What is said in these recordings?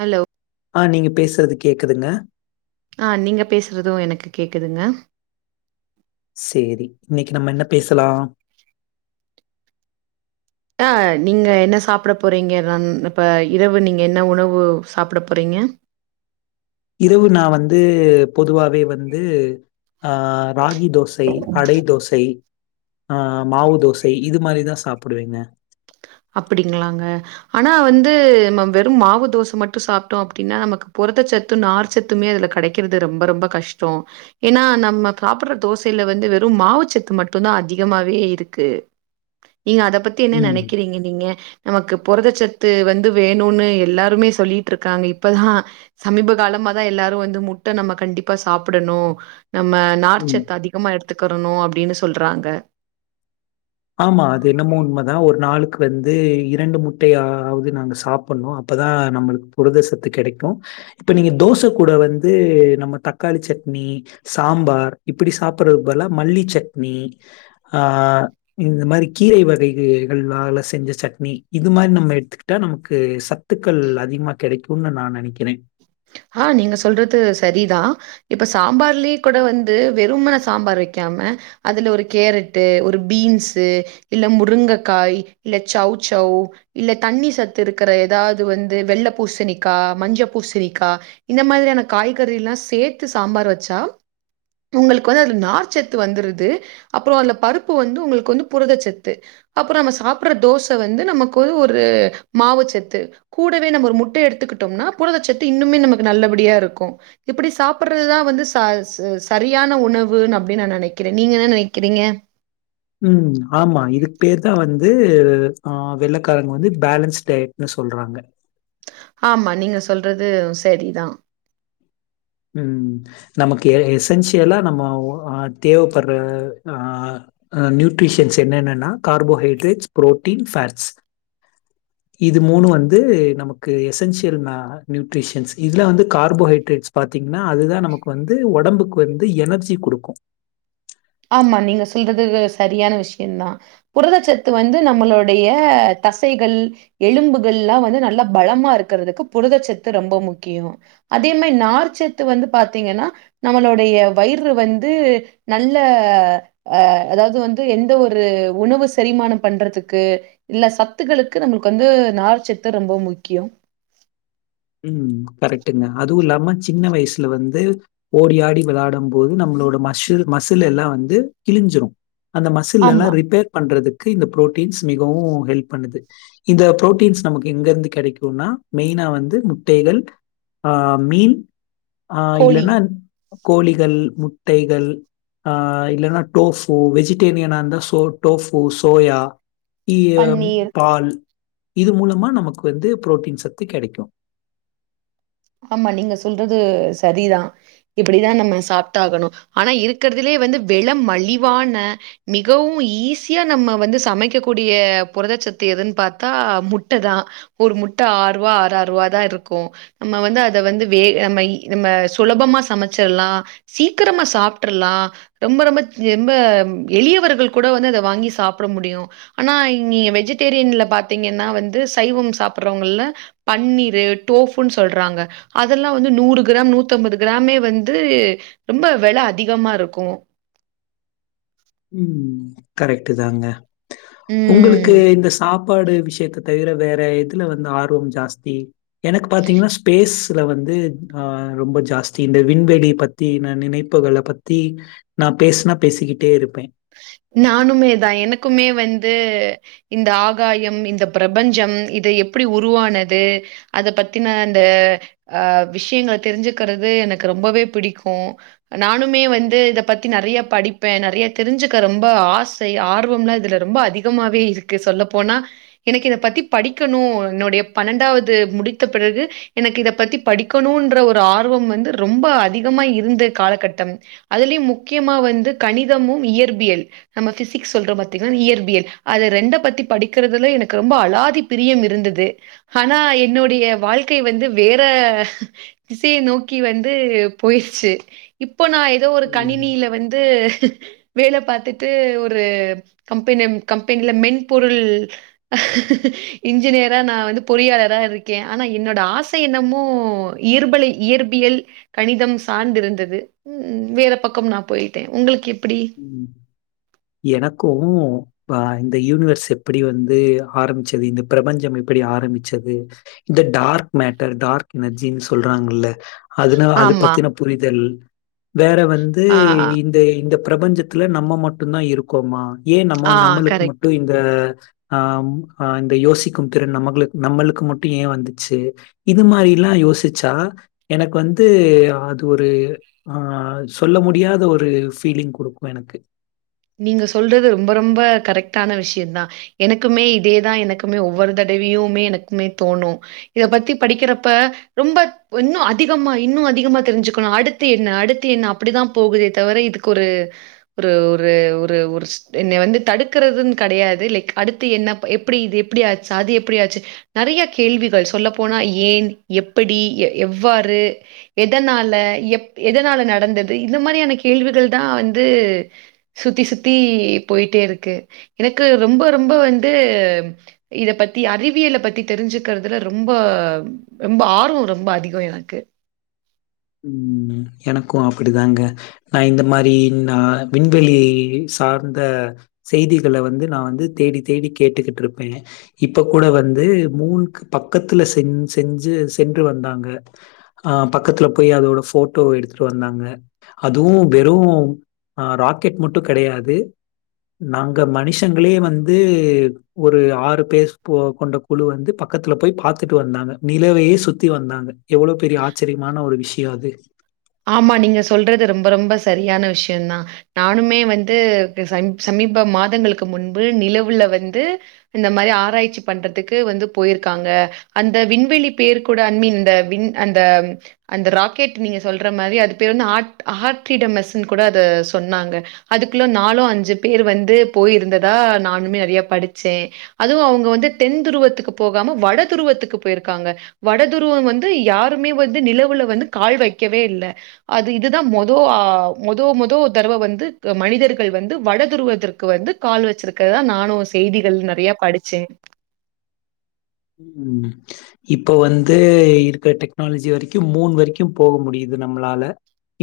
Hello ஆஹ் நீங்க பேசுறது கேக்குதுங்க ஆ நீங்க பேசுறது எனக்கு கேக்குதுங்க செரி இன்னைக்கு நம்ம என்ன பேசலாம் ஹ நீங்க என்ன சாப்பிட போறீங்க நான் இப்ப இரவு நீங்க என்ன உணவு சாப்பிட போறீங்க இரவு நான் வந்து பொதுவாவே வந்து ஆஹ் ராகி தோசை அடை தோசை ஆஹ் மாவு தோசை இது மாரிதான் சாப்பிடுவேங்க அப்படிங்களாங்க ஆனா வந்து நம்ம வெறும் மாவு தோசை மட்டும் சாப்பிட்டோம் அப்டின்னா நமக்கு பொரதச்சத்து நார் சத்துமே அதுல கடைக்கிறது ரொம்ப ரொம்ப கஷ்டம் ஏன்னா நம்ம சாப்பிடுற தோசையில வந்து வெறும் மாவு சத்து மட்டும் தான் அதிகமாவே இருக்கு நீங்க அத பத்தி என்ன ம், நெனைக் க்கிறீங்க நீங்க நமக்கு புரதச்சத்து வந்து வேணுனு எல்லாருமே சொல்லிட்ருக்காங்க இப்பதான் சமீப காலமா தான் எல்லாரும் வந்து முட்ட நம்ம கண்டிப்பா சாப்பிடணும் நம்ம நார் ம். சத்து அதிகமா எடுத் த்துக்கறணும் அப்படினு சொல்றாங்க ஆமா அது என்னமோ உண்மைதான் ஒரு நாளு க்கு வந்து இரண்டு முட்டையாவது நாங்க சாப்பிட்னும் அப்பதான் நம்ளுக்கு புரதசத்து கிடைக்கும் இப்ப நீங்க தோசை கூட வந்து நம்ம தக்காளி சட்னி சாம்பார் இப்படி சாப் புறது பதுலா மல்லிச்சட்னி ஆஹ் இந்த மாரி கீரை வகைகளால செஞ்ச சட்னி இது மாரி நம்ம எடுத்துக்கிட்டா நமக்கு சத்துக்கள் அதிகமா கெடைக்கும்னு நான் நெனைக்கிறேன் ஆஹ் நீங்க சொல்றது சரிதான் இப்ப சாம்பார்லயே கூட வந்து வெறுமன சாம்பார் வெக்காம அதுல ஒரு கேரட்டு் ஒரு பீன்ஸு இல்ல முருங்கக்காய் இல்ல சௌ சௌ இல்ல தண்ணி சத்து இருக்கற ஏதாவது வந்து வெள்ளை பூசணிக்க மஞ்ச பூசணி கா இந்த மாதிரியான காய்கறிலாம் சேர்த்து சாம்பார் வச்சா உங்களுக்கு வந்து அந்த நார் செத்து வந்துறுது அப்பறம் அதுல பருப்பு வந்து உங்களுக்கு வந்து புரதச்சத்து அப்புறம் நம்ம சாப்பிடுற தோசை வந்து நமக்கு வந்து ஒரு மாவுச்சத்து கூடவே நம்ம ஒரு முட்டை எடுத்துக்கிட்டோம்னா புரதச்சத்து து இன்னுமே நமக்கு நல்லபடியா இருக்கும் இப்படி சாப்பிடுறதுதான் வந்து ச ச சரியான உணவுன்னு அப்படின்னு நான் நினைக்கிறேன் நீங்க என்ன நினைக்கிறீங்க உம் ஆமா இதுக்கு பேர்தான் வந்து வந்து ஆஹ வெள்ளைக்காரங்க வந்து பேலன்ஸ் டயட்னு சொல்றாங்க ஆமா நீங்க சொல்றது செரிதான் உம் நமக்கு எசென்சியலா நமக்கு தேவைப்படுற ஆஹ் நியூட்ரிஷன்ஸ் என்னன்னா கார்போஹைட்ரேட்ஸ் புரோட்டீன்ஸ் ஃபாட்ஸ் இது மூணு வந்து நமக்கு எசென்சியல் நியூட்ரிஷன்ஸ் இதுல வந்து கார்போஹைட்ரேட்ஸ் பாத்தீங்கன்னா அதுதான் நமக்கு வந்து ஒடம்புக்கு வந்து எனர்ஜி குடுக்கு ஆமா நீங்க செய்தது சரியான விஷயம்தான் புரதச்சத்து வந்து நம்மொளுடைய தசைகள் எலும்புகள்லாம் வந்து நல்லா பலமா இருக்கிறதுக்கு புரதச்சத்து ரொம்ப முக்கியம் அதே மாரி நார் சத்து வந்து பாத்தீங்கன்னா நம்மளுடைய வயிறு வந்து நல்ல ல்ல அஹ் அதாவது வந்து எந்த ஒரு உணவு செரிமானம் பண்றதுக்கு இல்ல சத்துக்களுக்கு நம்மளுக்கு வந்து நார்ச்சத்து ரொம்ப முக்கியம் உம் கரெக்டுங்க அதுவும் இல்லாம சின்ன வயசுல வந்து ஓடியாடி விளையாடும் போது நம்மளோட மஷில் மசில் எல்லாம் வந்து கிழிஞ்சிரும் அந்த மசில் ஆமா. எல்லாம் ரிப்பேர் பண்றதுக்கு க்கு இந்த புரோடின்ஸ் மிகவும் ஹெல்ப் பண்ணுது இத புரோடின்ஸ் நமக்கு எங்கருந்து கிடைக்கும் னா மெயினா வந்து தேலந் ஆஹ் மீன் ஆஹ் கோழி, இல்லன்னா கோழிகள் முட்டைகள் ஆஹ் இல்லைன்னா டோபு வெஜிடேரியனா இருந்தா சோ டோபு சோயா இய பன்னீர் பால் இது மூலமா நமக்கு வந்து புரோட்டீன் சத்து கெடைக்கு ஆமா நீங்க சொல்றது சரிதா இப்டிதா நம்ம சாப்ட்டாகணு ஆனா இருக்கறதுலயே வந்து வெல மலிவான மிகவும் ஈஸியா நம்ம வந்து சமைக்கக்கூடிய புரதச்சத்து எதுன்னு பாத்தா முட்டைதா ஒரு முட்ட ஆறு ரூவா ஆறாறு ரூவா தா இருக்கு நம்ம வந்து அத வந்து வேக நம்ம நம்ம சுலபமா சமைச்சிர்லா சீக்கிரமா சாப்டர்லா ரொம்ப ரொம்ப ரொம்ப எளியவர்கள் கூட வந்து இத வாங்கி சாப்பிட முடியும் ஆனா இங்கே வெஜிடேரியன்ல பாத்தீங்கன்னா வந்து சைவோ சாப்புடறவங்கள்ல பன்னீரு டோப் ப்புனு சொல்றாங்க அதெல்லா வந்து நூறு கிராம் நூத்தம்பது கிராமே வந்து ரொம்ப வெல அதிகமாருக்கு ம் கரெக்ட்டு தாங்க ம். உங்களுக்கு இந்த சாப் ப்பாடு விஷயத்த தவிர வேற எதுல வந்து ஆர்வம் ஜாஸ்தி எனக்கு பாத்தீங்கன்னா ஸ்பேஸ்ல வந்து ஹ ரொம்ப ஜாஸ்தி இந்த விண்வெளி பத்தி நினைப்புகள பத்தி நா பேசினா பேசிக்கிட்டே இருப் நானுமே தா எனக்குமே வந்து இந்த ஆகாயம் இந்த பிரபஞ்சம் இது எப்பிடி உருவானது அதபத்தின அந்த ஆஹ் விஷயங்கள தெரிஞ்சுக்கிறது எனக்கு ரொம்பவே பிடிக்கு நானுமே வந்து இதப்பத்தி நறைய படிப்பே நறையத் தெரிஞ்சுக்க ரொம்ப ஆசை ஆர்வம்லா இதுல ரொம்ப அதிகமாவே இருக்கு சொல்லப்போனா எனக்கு இத பத்தி படிக்கணு என்னுடைய பன்னெண்டாவது முடித்த பிறகு எனக்கு இதப்பத்தி படிக்கணுன்ற ஒரு ஆர்வோ வந்து ரொம்ப அதிகமா இருந்த காலகட்டம் அதுலயும் முக்கியமா வந்து கணிதமும் இயற்பியல் நம்ம பிசிக்ஸ் சொல்றோபாத்திங்கன இயற்பியல் அத ரெண்டப்பத்தி படிக்கிறதுல எனக்கு ரொம்ப அலாதி பிரியம் இருந்தது ஆனா என்னுடைய வாழ்க்கை வந்து வேற திசையை நோக்கி வந்து போயிடுச்சு இப் இப்போ நா ஏதோ ஒரு ம், கணினியில வந் ந்து வேல பாத்துட்டு ஒரு கம்பெனெம் கம்பெனில மென்பொருள் இன்ஜினியரா நா வந்து பொறியாளரா இருக்கே ஆனா என்னோட ஆசை என்னமோ இயற்பலை இயற்பியல் கணிதம் சார்ந்தருந்தது உம் வேற பக்கம் நா போயிட்டே உங்களுக்கு எப்பிடி எனக்கு அஹ் இந்த யூனிவர்ஸ் எப்பிடி வந்து ஆரம்பிச்சது இந்த பிரபஞ்சம் எப்பிடி ஆரம்பிச்சது இந்த டார்க் மேட்டர் டார்க் எனர்ஜின்னு சொல்றாங்கல்ல அதுன அது ஆமா. பத்தின புரிதல் வேற வந்து ஆ, இந்த இந்தப் பிரபஞ்சத்துல நம்ம மட்டுதா இருக்கோமா ஏன் நம்ம ஆ நம்மளுக்கு கரெக்ட். மட்டும் இந்த ஆம் ஆஹ் இந்த யோசிக்கும் திறன் நம்களுக்கு நம்மளுக்கு மட்டு ஏன் வந்துச்சு இது மாரில்லா யோசிச்சா எனக்கு வந்து அது ஒரு ஆஹ் சொல்ல முடியாத ஒரு ஃபீலிங் குடுக்கு எனக்கு நீங்க சொல்றது ரொம்ப ரொம்ப கரெக்டான விஷயம் தா எனக்குமே இதேதா எனக்குமே ஒவ்வொரு தடவியுமே எனக்குமே தோணும் இத பத்தி படிக்கிறப்ப ரொம்ப இன்னும் அதிகமா இன்னும் அதிகமா தெரிஞ்சுக்கணு அடுத்து என்ன அடுத்து என்ன அப்டிதா போகுதே தவிர இதுக்கு ஒரு ஒரு ஒரு ஒரு என்னை வந்து தடுக்கறிறதுன்னு காடையாது லைக் அடுத்து என்ன எப்டி இது எப்டிாச்சு அது எப்டிாச்சு நறைய கேள்விகள் சொல்லப்போனா ஏன் எப்படி எவ்வாறு எதனால எப் எதனால நடந்தது இது மாதிரியான கேள்விகள் தா வந்து சுத்தி சுத்தி போயிட்டே இருக்கு எனக்கு ரொம்ப ரொம்ப வந்து இத பத்தி அறிவியலை பத்தி தெரிஞ்சுக்கிறதுல ரொம்ப ரொம்ப ஆர்வோ ரொம்ப அதிகம் எனக்கு ம் எனக்கு அப்படிதாங்க நா இந்த மாரி நா விண்வெளி சார்ந்த செய்திகளை வந்து நா வந்து தேடி தேடி கேட்டுக்கிட்டு இருப்பே இப்ப கூட வந்து மூனுக்கு பக்கத்துல செஞ் செஞ்சு சென்று வந்தாங்க ஆஹ் பக்கத்துலப் போய் அதோட போட்டோ எடுத்துட்டு வந்தாங்க அதுவு வெறு அ ராக்கெட் மட்டு கெடையாது நாங்க மனுஷங்களே வந்து ஒரு ஆறு பேர் போ கொண்ட குழு வந்து பக்கத்துல போய் பாத்துட்டு வந்தாங்க நிலவையே சுத்தி வந்தாங்க எவ்ளோ பெரிய ஆச்சரியமான ஒரு விஷயோ யாது ஆமா நீங்க சொல்றது ரொம் ரொம்ப ரொம்ப சரியான விஷயோ தா நானுமே வந்து சம் சமீப மாதங்களுக்கு முன்பு நிலவுல வந்து இந்த மாதிரி ஆராய்ச்சி பண்றதுக்கு வந்து போயிருக்காங்க அந்த விண்வெளி பேர் கூட அண்மீன் அந்த விண் அந்த அந்த ராக்கெட் நீங்க சொல்ற மாரி அது பேர் வந்து ஆட் ஆட்டீடமெஸ்னு கூட அத சொன்னாங்க அதுக்குள்ள நாலோ அஞ்சு பேர் வந்து போயிருந்ததா நானுமே நெறைய படிச்சே அதுவும் அவுங்க வந்து தென் துருவத்துக்கு போகாம வட துருவத்துக்கு போயிருக்காங்க வட துருவம் வந்து யாருமே வந்து நிலவுல வந்து கால்வெக் கவே இல்ல அது இதுதா மொதோ ஆஹ் மொதோ மொதோ தடவ வந்து மனிதர்கள் வந்து வடதுருவதற்கு வந்து கால் வெச்சிருக்கிறதுதா நானு செய்திகள் நெறைய படிச்சே ம் இப்ப வந்து இருக்கற டெக்னாலஜி வரைக்கு மூன் வரைக்கு போக முடியுது நம்ளால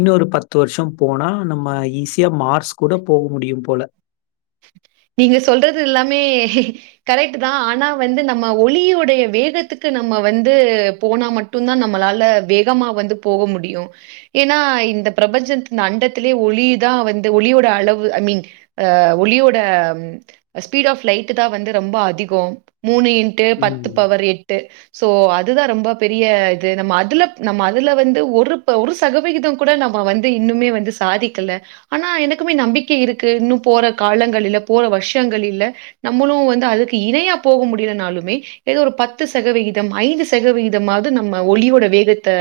இன்னு ஒரு பத்து வருஷோ போனா நம்ம ஈஸியா மார்ஸ் கூட போக முடியும் போல நீங்க சொல்றது எல்லாமே கரெக்ட் தா ஆனா வந்து நம்ம ஒளியோடைய வேகத்துக்கு நம்ம வந்து போனா மட்டும்தா நம்மளால வேகமா வந்து போக முடியு ஏனா இந்த பிரபஞ்சத் இந்த அண்டத்திலயே ஒளிதா வந்து ஒளியோட அளவு ஐ மீன் அஹ் ஒளியோட ஸ்பீட் ஆப் லைட் தா வந்து ரொம்ப அதிகோ மூனயு ட்டு பத்து ம். பவர் எட் ட்டு சோ அதுதா ரொம்ப பெரிய இது நம்ம அதுலப் நம்ம அதுல வந்து ஒருப் ஒரு சகவிகிதம் கூட நம்ம வந்து இன்னுமே வந்து சாதிக்கல ஆனா எனக்குமே நம்பிக்கை இருக்கு இன்னும் போற காலங்கள் இல்ல போற வருஷங்கள் இல்ல நம்மளும் வந்து அதுக்கு இணையா போக முடியலனாலுமே ஏதோ ஒரு பத்து சகவிகிதம் ஐந்து சகவிகிதமாவது நம்ம ஒளியோட வேகத்தை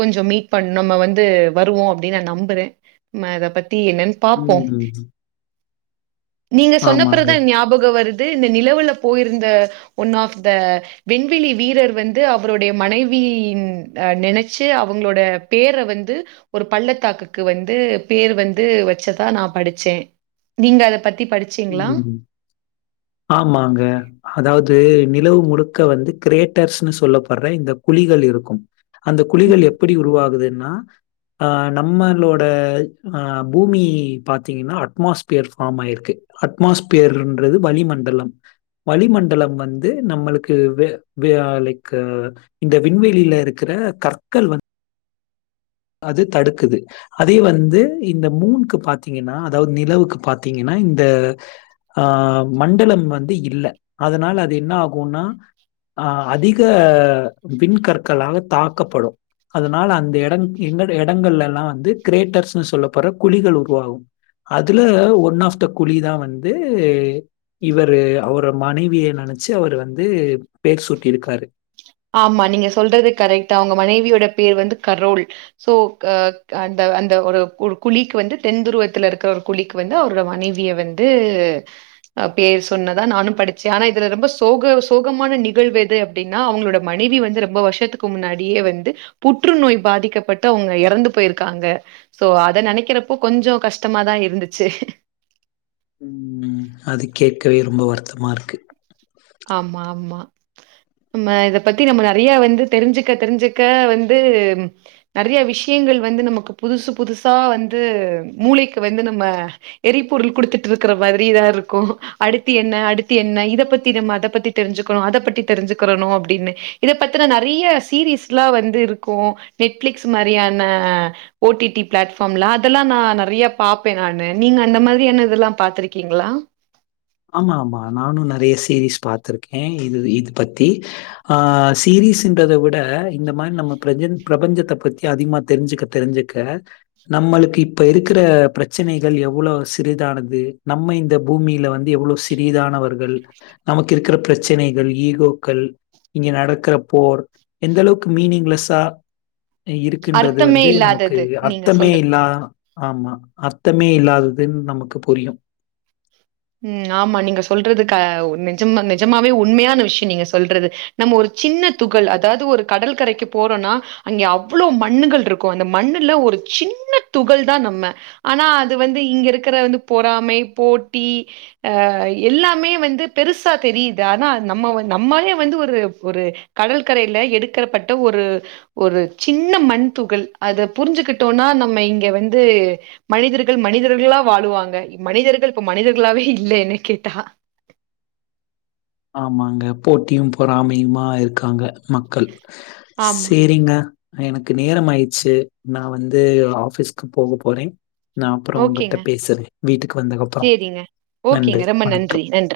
கொஞ்சோ மீட் பண்ணும் நம்ம வந்து வருவோ அப்படின்னு நா நம்புறே நம்ம அத பத் த்தி என்னன்னு பாப்போ ம். நீங்க ஆமாங்க. சொன்னப்பறதா ஞாபகம் வருத் து இந்த நிலவுல போயிருந்த ஒன் ஆப் த வெண்வெளி வீரர் வந்து அவருடைய மனைவியின் அஹ் நினைச்சு அவுங்களோட பேர வந்து ஒரு பள்ளத்தாக்குக்கு வந்து பேர் வந்து வச்சதா நா படிச்சே நீங்க அத பத் உம் ஆமாங்க அதாவ்து நிலவு முழுக்க வந்து கிரேட்டர்ஸ்ன்னு சொல்லப்படற இந்த குழிகள் இருக்கும் அந்த ம். குழிகள் எப்புடி உருவாகுது நா ஆஹ் நம்மளோட ஆஹ் பூமி பாத்தீங்னா அட்மாஸ்ஃபியர் ஃபாமாயிருக்கு அட்மாஸ்பியர்ன்றது வளிமண்டலம் வளிமண்டலம் வந்து நம்மளுக்கு வே வே லைக் இந்த விண்வெளில இருக்கிற கற்கள் வந் அது தடுக்குது அதே வந்து இந்த மூன்க்கு பாத்தீங்கனா அதாவது நிலவுக்கு பாத்தீங்கனா இந்த ஆஹ் மண்டலம் வந்து இல்ல அதனால அது என்ன ஆகுனா ஆஹ் அதிக விண்கற்களால தாக்கப்படு அதனால அந்த எட எங்கட இடங்கள்ல்லா வந்து கிரேட்டர்ஸ்ன்னு சொல்ல படுற குழிகள் உருவாகு அதுல ஒன் ஆப் த குழி தா வந்து இவரு அவோர மனைவிய நெனச்சு அவர் வந்து பேர் சூட்டிர்க்காரு ஆமா நீங்க சொல்றது கரெக்டு அவுங்க மனைவியோட பேர் வந்து கரோல் சோ அஹ் அந்த அந்த ஒரு குழிக்கு வந்து தென்துருவத்துல இருக்குற ஒரு குழிக்கு வந்து அவரோட மனைவிய வந்து பேர் சொன்னதா நானு படிச்ச ஆனா இதுல ரொம்ப சோக சோகமான நிகழ்வு எது அப்டினா அவுங்களோடப் மனைவி வந்து ரொம்ப வருஷத்துக்கு முன்னாடியே வந்து புற்றுநோய் பாதிக்கப்பட்டு அவுங்க எறந்து போயிருக்காங்க சோ அத நெனைக்கிறப்போ கொஞ்சோ கஷ்டமாதா இருந்துச்சு ம் அது கேட்கவே ரொம்போ வருத்தமாருக்கு ஆமா ஆமா நம்ம இத பத்தி நம்ம நெறயா வந்து தெரிஞ்சுக்க தெரிஞ்சுக்க வந்து நெறயா விஷயங்கள் வந்து நமக்கு புதுசு புதுசா வந்து மூளைக்கு வந்து நம்ம எரிபொருள் குடுத்துட்டுருக்குற மாறிதா இருக்கூ அடுத்து என்ன அடுத்து என்ன இத பத் தி நம்ம அத பத்தி தெரிஞ்சுக்கனு அத பத்தி தெரிஞ்சுக்கறனு அப்டினு இத பத்தினா நெறய சீரிஸ்ல்லா வந்து இருக்கூ நெட் பிளிக்ஸ் மாறியான ஓடிடி பிளாட்ஃபாம்ல அதெல்லா நா நெறயா பாப்ப நானு நீங்க அந்த மாறியான இதல்லா பாத்திருக்கீங்களா ஆமா ஆமா நானு நெறய சீரிஸ் பாத்திருக்க இது இது பத்தி ஆஹ் சீரிஸ்ன்றத விட இந்த மாறி நம்ம பிர பிரபஞ்சத்த பத்தி அதிகமா தெரிஞ்சுக்க தெரிஞ்சுக்க நம்மளுக்கு இப்ப இருக்குற பிரச்சனைகள் எவ்ளோ சிறிதானது நம்ம இந்த பூமியில வந் எவ்ளோ சிறிதானவர்கள் நமக்கு இருக்கிற பிரச்சனைகள் ஈகோக்கள் இங்க நடக்கிற போர் எந்த அளவுக் மீனிங்லெஸ்சா இருக்குன்றது அர்த்தமே வந்து நமக்கு இல்லாதது நீங்க அர்த்தமே சொல்றது இல்லா ஆமா அர்த்த மே இல்லாததுன் நமக்கு புரியு உம் ஆமா நீங்க சொல்றது க நிஜம்மா நிஜமாவே உண்மயான விஷ்யோ நீங்க சொல்றது நம்ம ஒரு சின்ன துகள் அதாவது ஒரு கடல்கரைக்கு போறோனா அங்க அவ்ளோ மண்ணுகள் இருக்கூ அந்த மண்ணுல ஒரு சின்ன துகள் தா நம்ம ஆனா அது வந்து இங்க இருக்கிற வந்து பொறாமை போட் டி அஹ் எல்லாமே வந்து பெருசா தெரியுது ஆனா நம்ம நம்மலே வந்து ஒரு ஒரு கடல்கரைல எடுக்கப்பட்ட ஒரு ஒரு சின்ன மண் துகள் அத புரிஞ்சிகிட்டோனா நம்ம இங்க வந்து மனிதர்கள் மனிதர்களா வாழ்வாங்க மனிதர்கள் இப்ப மனிதர்களாவே இல்ல என்ன கேட்டா ஆமாங்க போட்டியு பொறாமையுமா இருக்காங்க மக்கள் ஆமா. சேரிங்க எனக்கு நேரம் ஆய்ச்சு நா வந்து ஆபிஸ்க்கு போக போறே நா அப்றோ உங்கிட்ட ஓகேங்க. பேசுறே வீட்டுக்கு வந்தகப்றோ சேரிங்க. ஓகேங்க. நன்றி ரொம்ப நன்றி. வணக்கம் நன்றி.